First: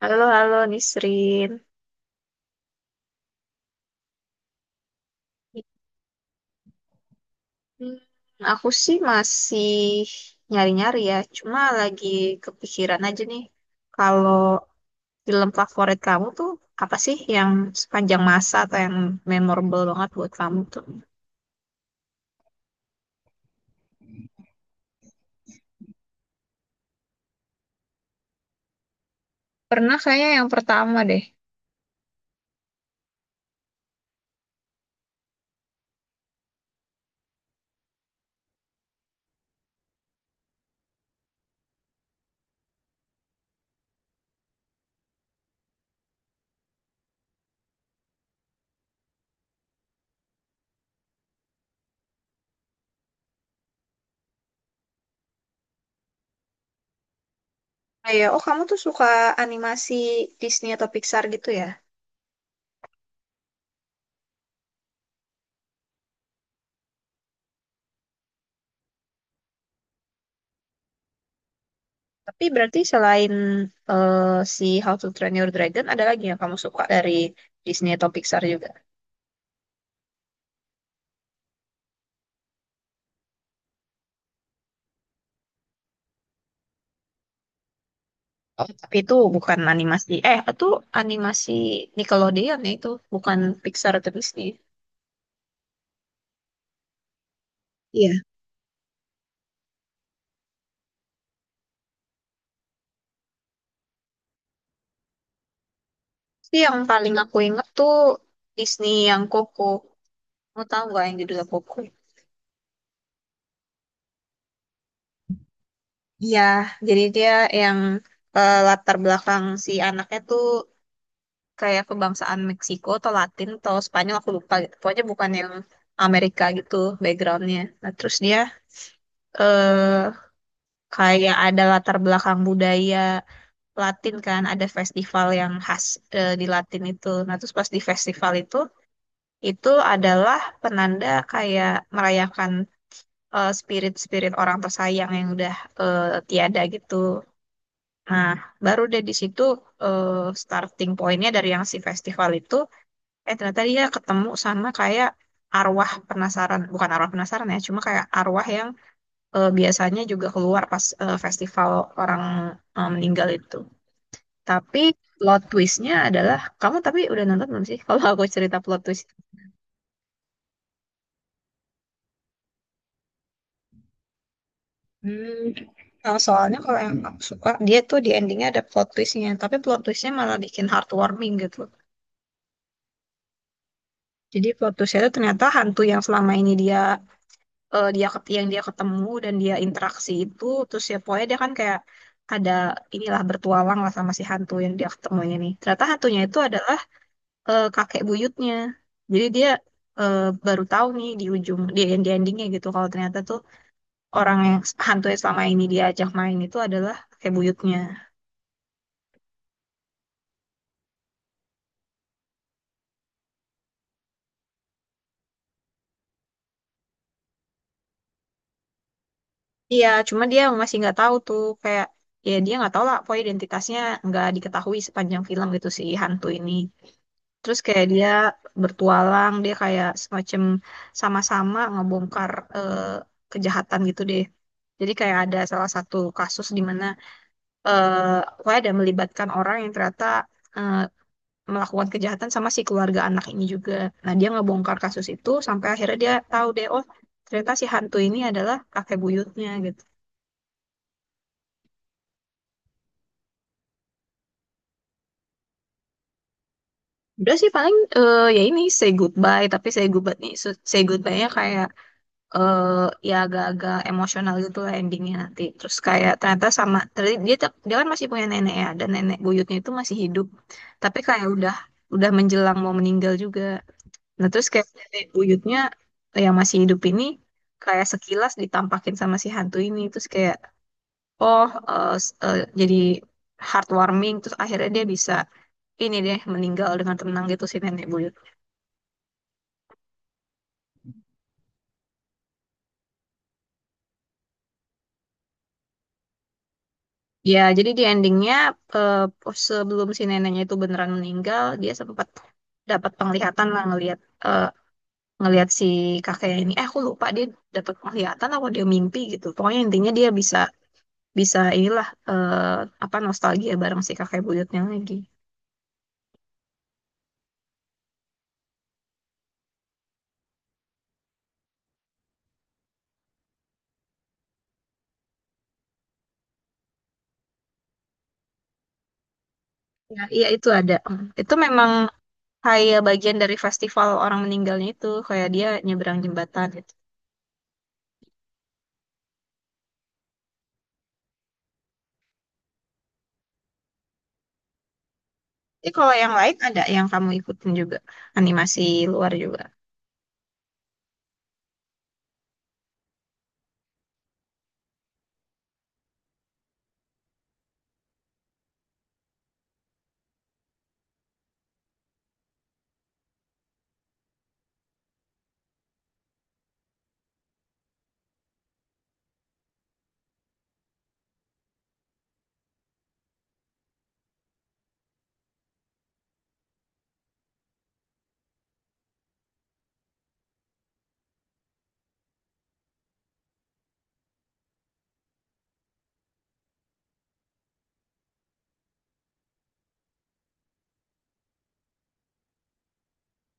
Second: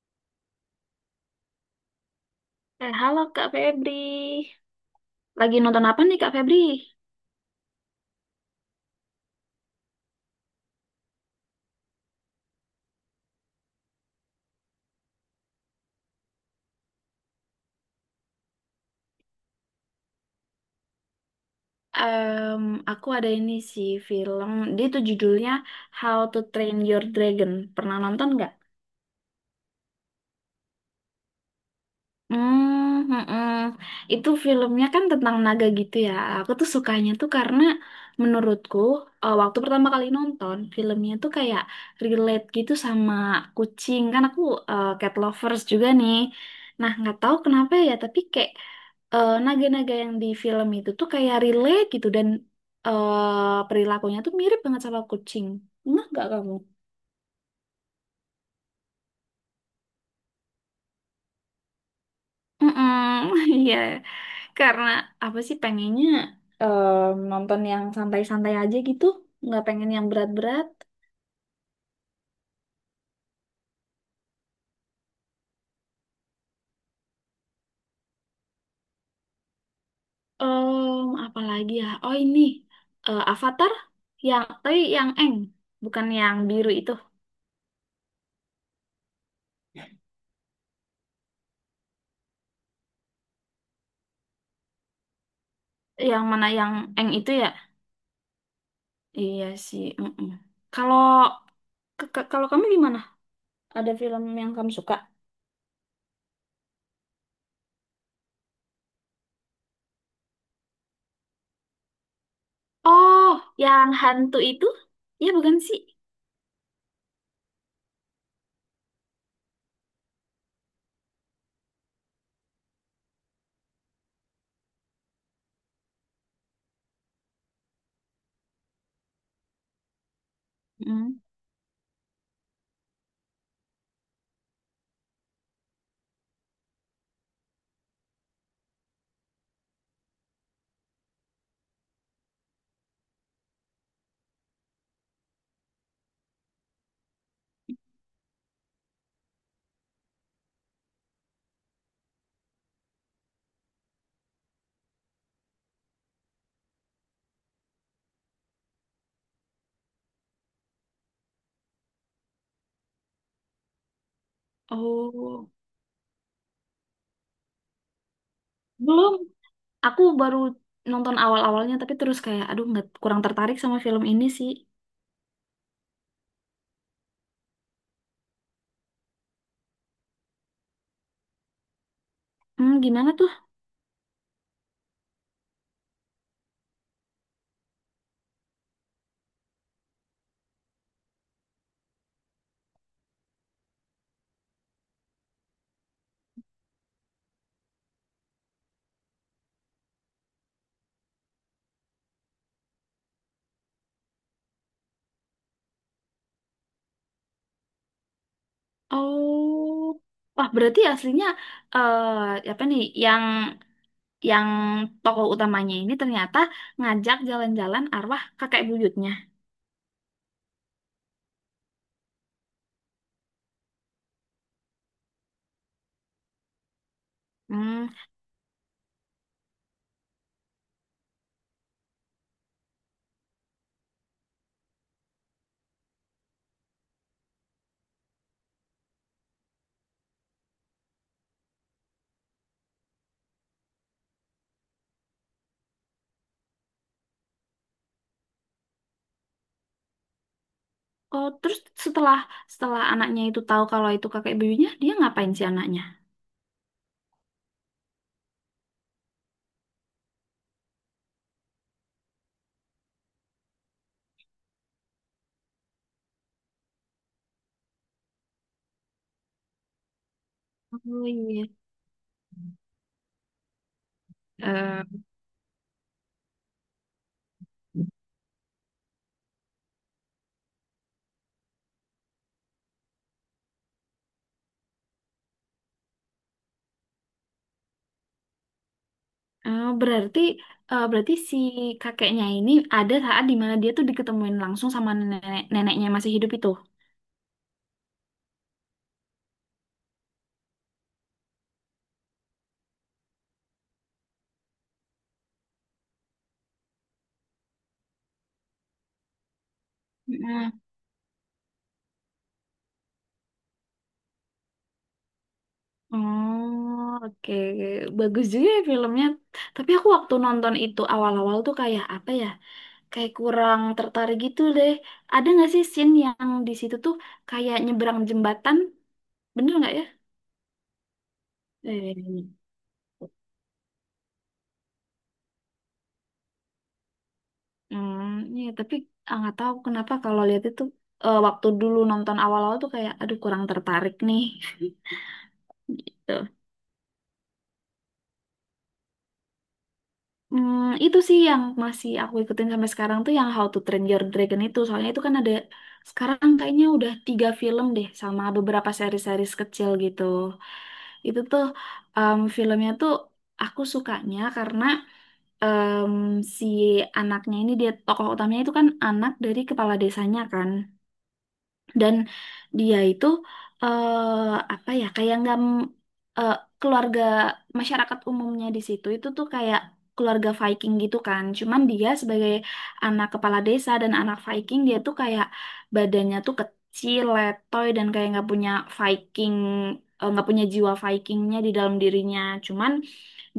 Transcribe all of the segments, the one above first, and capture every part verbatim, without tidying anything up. Halo, halo Nisrin. Eh, halo Kak Febri. Lagi nonton apa nih, Kak Febri? Hmm, aku sih masih nyari-nyari ya, cuma lagi kepikiran aja nih. Kalau film favorit kamu tuh apa sih yang sepanjang masa atau yang memorable banget buat kamu tuh? Em, aku ada ini sih film, dia tuh judulnya How to Train Your Dragon. Pernah nonton nggak? Pernah kayaknya yang pertama deh. Hmm, mm-mm. Itu filmnya kan tentang naga gitu ya. Aku tuh sukanya tuh karena menurutku eh, waktu pertama kali nonton filmnya tuh kayak relate gitu sama kucing. Kan aku eh, cat lovers juga nih. Nah, nggak tahu kenapa ya, tapi kayak eh, naga-naga yang di film itu tuh kayak relate gitu, dan eh, perilakunya tuh mirip banget sama kucing. Enggak nggak kamu? Ah, ya, oh kamu tuh suka animasi Disney atau Pixar gitu ya? Mm-mm, iya. Karena apa sih pengennya em, nonton yang santai-santai aja gitu, nggak pengen yang berat-berat. Tapi berarti selain eh, si How to Train Your Dragon, ada lagi yang kamu suka dari Disney atau Pixar juga? Em, apalagi ya? Oh ini eh, Avatar, yang tapi yang Eng, bukan yang biru itu. Oh, tapi itu bukan animasi. Eh, itu animasi Nickelodeon ya itu. Bukan Pixar atau Disney. Yang mana yang Eng itu ya? Iya. Iya sih. Mm-mm. Kalau ke- ke- kalau kamu gimana? Ada film yang kamu suka? Tapi yang paling aku inget tuh Disney yang Coco. Mau tahu nggak yang judulnya Coco? Oh, yang hantu itu? Iya, bukan sih? Iya, jadi dia yang eh, latar belakang si anaknya tuh kayak kebangsaan Meksiko atau Latin atau Spanyol aku lupa gitu. Pokoknya bukan yang Amerika gitu backgroundnya. Nah terus dia eh Mm. kayak ada latar belakang budaya Latin, kan ada festival yang khas eh, di Latin itu. Nah, terus pas di festival itu itu adalah penanda kayak merayakan eh, spirit-spirit orang tersayang yang udah eh, tiada gitu. Nah, baru deh di situ eh, starting pointnya dari yang si festival itu, eh ternyata dia ketemu sama kayak arwah penasaran, bukan arwah penasaran ya, cuma kayak arwah yang eh, biasanya juga keluar pas eh, festival orang eh, meninggal itu. Tapi plot Oh, twistnya adalah, kamu tapi udah nonton belum sih? Kalau aku cerita plot twist. belum. Aku baru nonton awal-awalnya, tapi terus kayak aduh nggak kurang tertarik sama film ini sih. Hmm. Nah, soalnya kalau yang aku suka, dia tuh di endingnya ada plot twistnya, tapi plot twistnya malah bikin heartwarming gitu. Hmm, gimana tuh? Jadi plot twistnya itu ternyata hantu yang selama ini dia eh, dia ket- yang dia ketemu dan dia interaksi itu, terus ya pokoknya dia kan kayak ada inilah bertualang lah sama si hantu yang dia ketemu ini. nih. Ternyata hantunya itu adalah eh, kakek buyutnya. Jadi dia eh, baru tahu nih di ujung di di endingnya gitu kalau ternyata tuh orang yang hantu yang selama ini dia ajak main itu adalah kakek buyutnya. Oh, wah berarti aslinya eh apa nih yang yang tokoh utamanya ini ternyata ngajak jalan-jalan arwah kakek buyutnya. Iya, cuma dia masih nggak tahu tuh kayak ya dia nggak tahu lah pokoknya identitasnya nggak diketahui sepanjang film gitu si hantu ini. Terus kayak Hmm. dia bertualang, dia kayak semacam sama-sama ngebongkar eh, kejahatan gitu deh. Jadi kayak ada salah satu kasus di mana eh pokoknya ada melibatkan orang yang ternyata eh, melakukan kejahatan sama si keluarga anak ini juga. Nah, dia ngebongkar kasus itu sampai akhirnya dia tahu deh, oh ternyata si hantu ini adalah kakek buyutnya gitu. Oh, terus setelah setelah anaknya itu tahu kalau itu kakek buyutnya, dia ngapain si anaknya? Udah sih paling eh, ya ini say goodbye, tapi say goodbye nih, say goodbye-nya kayak eh, ya agak-agak emosional gitu lah endingnya nanti. Terus kayak ternyata sama ter- dia tetap- dia kan masih punya nenek ya, dan nenek buyutnya itu masih hidup. Tapi Oh kayak iya. udah udah menjelang mau meninggal juga. Nah, terus kayak Eh, nenek buyutnya yang masih hidup ini kayak sekilas ditampakin sama si hantu ini. Terus kayak, oh, eh, s- eh, jadi heartwarming. Terus akhirnya dia bisa ini deh, meninggal dengan tenang gitu si nenek buyut. Oh, berarti eh, berarti si kakeknya ini ada saat di mana dia tuh diketemuin langsung sama nenek neneknya masih hidup itu. Ya, jadi di endingnya eh, pos- sebelum si neneknya itu beneran meninggal, dia sempat dapat penglihatan lah, ngelihat eh, ngelihat si kakeknya ini. Eh, aku lupa dia dapat penglihatan atau dia mimpi gitu. Pokoknya intinya dia bisa Mm. bisa inilah eh, apa nostalgia bareng si kakek buyutnya lagi. Oh, oke. Bagus juga ya filmnya. Tapi aku waktu nonton itu awal-awal tuh kayak apa ya? Kayak kurang tertarik gitu deh. Ada nggak sih scene yang di situ tuh kayak nyebrang jembatan? Bener nggak ya? Ya, iya itu ada. Hmm. Itu memang Eh, kayak bagian dari festival orang meninggalnya itu, kayak dia nyebrang jembatan gitu. hmm, ya, tapi ah, nggak tahu kenapa kalau lihat itu eh, waktu dulu nonton awal-awal tuh kayak aduh kurang tertarik nih. Tapi kalau Gitu. yang lain ada yang kamu ikutin juga, animasi luar juga. Hmm, itu sih yang masih aku ikutin sampai sekarang tuh yang How to Train Your Dragon itu. Soalnya itu kan ada sekarang kayaknya udah tiga film deh sama beberapa seri-series kecil gitu. Itu tuh em, filmnya tuh aku sukanya karena em, si anaknya ini dia tokoh utamanya itu kan anak dari kepala desanya kan. Dan dia itu eh, apa ya, kayak nggak m- eh, keluarga masyarakat umumnya di situ itu tuh kayak keluarga Viking gitu kan, cuman dia sebagai anak kepala desa dan anak Viking dia tuh kayak badannya tuh kecil letoy dan kayak nggak punya Viking eh, nggak punya jiwa Vikingnya di dalam dirinya, cuman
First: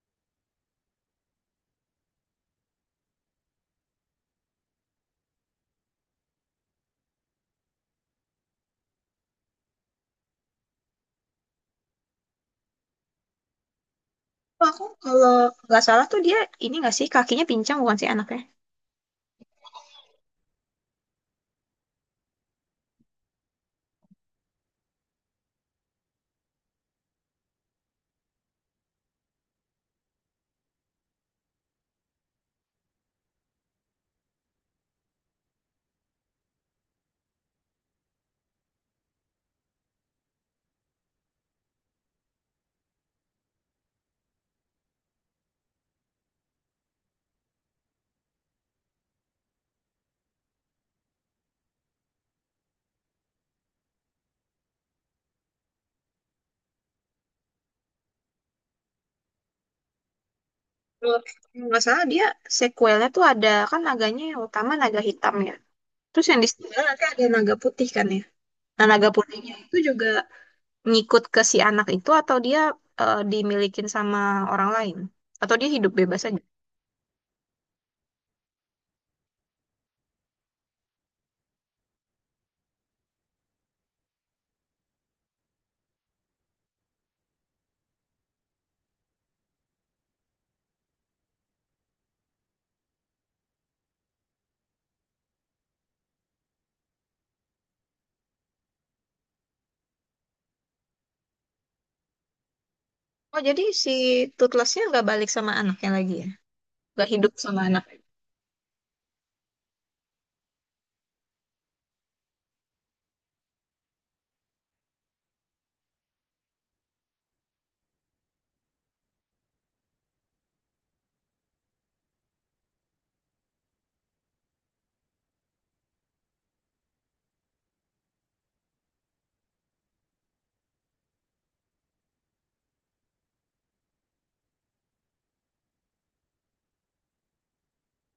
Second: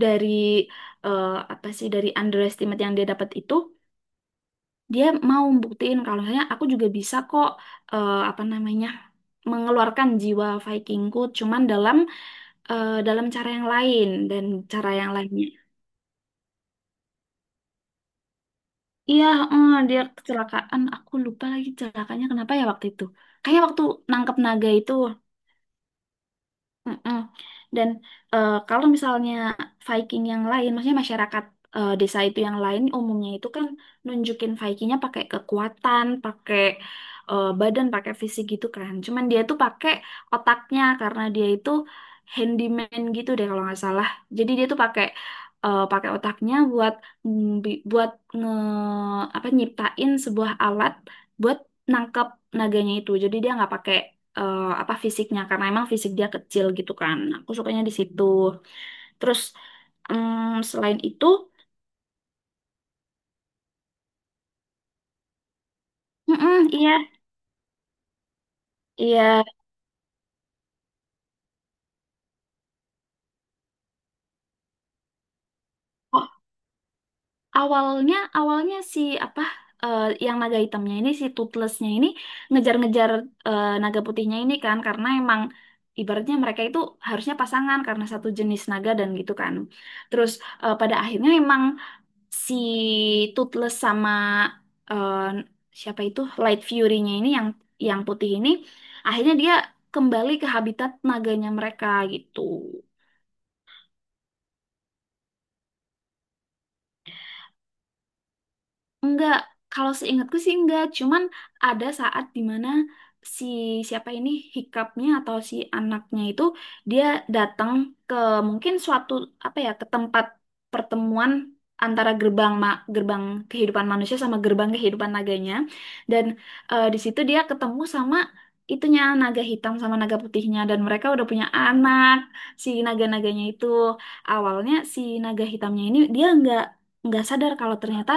dari eh, apa sih dari underestimate yang dia dapat itu dia mau buktiin kalau misalnya aku juga bisa kok eh, apa namanya mengeluarkan jiwa Vikingku cuman dalam eh, dalam cara yang lain dan Oh, aku cara yang kalau lainnya. nggak salah tuh dia ini, nggak sih, kakinya pincang bukan sih anaknya? Iya, eh, dia kecelakaan. Aku lupa lagi celakanya kenapa ya waktu itu. Kayak waktu nangkep naga itu. Mm-mm. Dan eh, kalau misalnya Viking yang lain, maksudnya masyarakat eh, desa itu yang lain, umumnya itu kan nunjukin Vikingnya pakai kekuatan, pakai eh, badan, pakai fisik gitu kan. Cuman dia tuh pakai otaknya karena dia itu handyman gitu deh kalau nggak salah. Jadi dia tuh pakai eh, pakai otaknya buat ngbi- buat nge apa nyiptain sebuah alat buat nangkep naganya itu. Jadi dia nggak pakai eh, apa fisiknya karena emang fisik dia kecil gitu kan. Aku sukanya di situ. Terus mm, selain Kalau itu, nggak salah dia sequelnya tuh ada kan, naganya yang utama naga hitam ya. Terus yang di mm-mm, sebelah iya, nanti ada naga putih kan ya. Nah, naga iya. putihnya itu juga ngikut ke si anak itu atau dia eh, dimilikin sama orang lain? Atau dia hidup bebas Oh, aja? awalnya awalnya si apa eh, yang naga hitamnya ini si Toothlessnya ini ngejar-ngejar eh, naga putihnya ini kan karena emang ibaratnya mereka itu harusnya pasangan karena satu jenis naga dan gitu kan. Terus eh, pada akhirnya emang si Toothless sama eh, siapa itu Light Fury-nya ini yang yang putih ini akhirnya dia kembali ke habitat naganya mereka gitu. Oh, jadi si tutlesnya nggak balik sama anaknya lagi ya? Nggak hidup sama anak. Enggak, kalau seingatku sih enggak. Cuman ada saat dimana si siapa ini hikapnya atau si anaknya itu dia datang ke mungkin suatu apa ya ke tempat pertemuan antara gerbang ma gerbang kehidupan manusia sama gerbang kehidupan naganya, dan eh, di situ dia ketemu sama itunya naga hitam sama naga putihnya dan mereka udah punya anak si naga-naganya itu. Awalnya si naga hitamnya ini dia enggak nggak sadar kalau ternyata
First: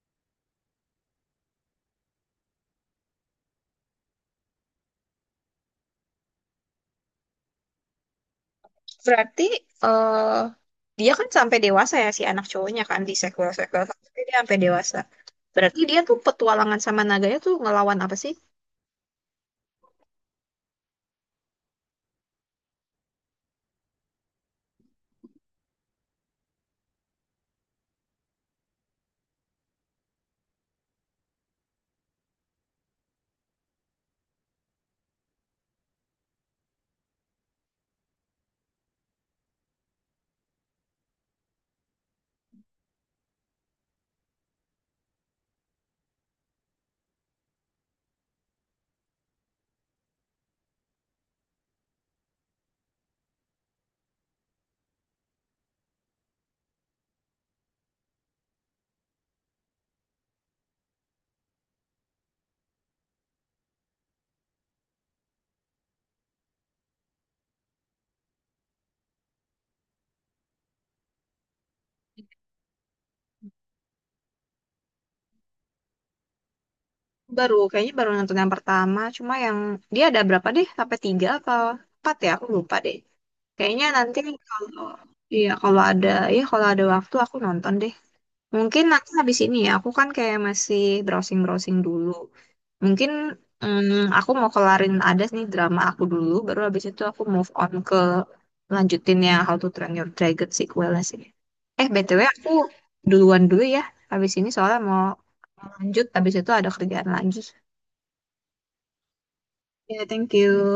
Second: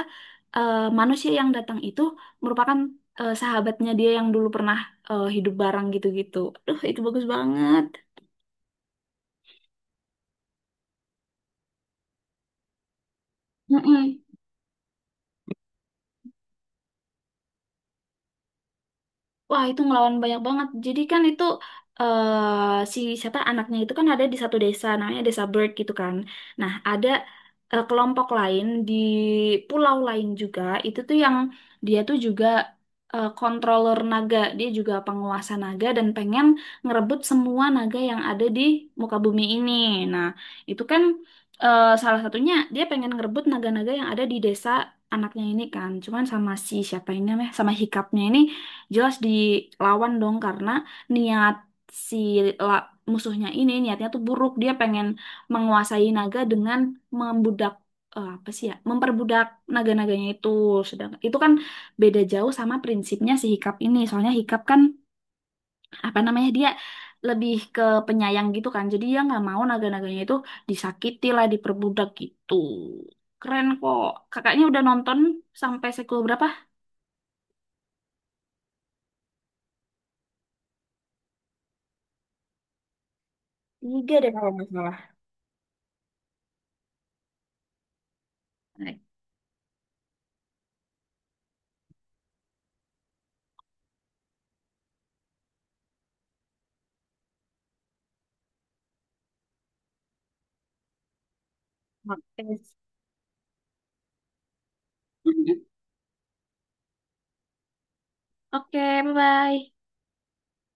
eh, manusia yang datang itu merupakan eh, sahabatnya dia yang dulu pernah eh, hidup bareng gitu-gitu. Aduh, itu bagus banget. Berarti eh dia kan sampai dewasa ya si anak cowoknya kan di sequel-sequel. Tapi Mm-mm. dia sampai dewasa. Berarti dia tuh petualangan sama naganya tuh ngelawan apa sih? Wah, itu ngelawan banyak banget. Jadi kan itu eh si siapa anaknya itu kan ada di satu desa namanya Desa Bird gitu kan. Nah, ada eh, kelompok lain di pulau lain juga itu tuh yang dia tuh juga eh, controller naga. Dia juga penguasa naga dan pengen ngerebut semua naga yang ada di muka bumi ini. Nah, itu kan eh, salah satunya dia pengen ngerebut naga-naga yang ada di desa anaknya ini kan. Cuman sama si siapa ini namanya sama hikapnya ini jelas dilawan dong karena niat si la- musuhnya ini niatnya tuh buruk, dia pengen menguasai naga dengan membudak eh, apa sih ya memperbudak naga-naganya itu, sedangkan itu kan beda jauh sama prinsipnya si Hikap ini. Soalnya Hikap kan apa namanya dia lebih ke penyayang gitu kan, jadi dia nggak mau naga-naganya itu disakiti lah, diperbudak gitu. Keren kok. Kakaknya udah nonton sampai sekul berapa? Baru, kayaknya baru nonton yang pertama. Cuma yang dia ada berapa deh? Sampai tiga apa empat ya? Aku lupa deh. Kayaknya Tiga nanti deh kalau nggak kalau salah. iya, kalau ada, ya kalau ada waktu aku nonton deh. Mungkin Nah. nanti habis ini ya, aku kan kayak masih browsing-browsing dulu. Mungkin mm, aku mau kelarin ada nih drama aku dulu, baru habis itu aku move on ke lanjutin yang How to Train Your Dragon sequelnya sih. Eh B T W aku Oke, duluan dulu ya, habis ini soalnya mau lanjut, habis itu ada kerjaan lagi. oke, bye-bye. Ya, thank you.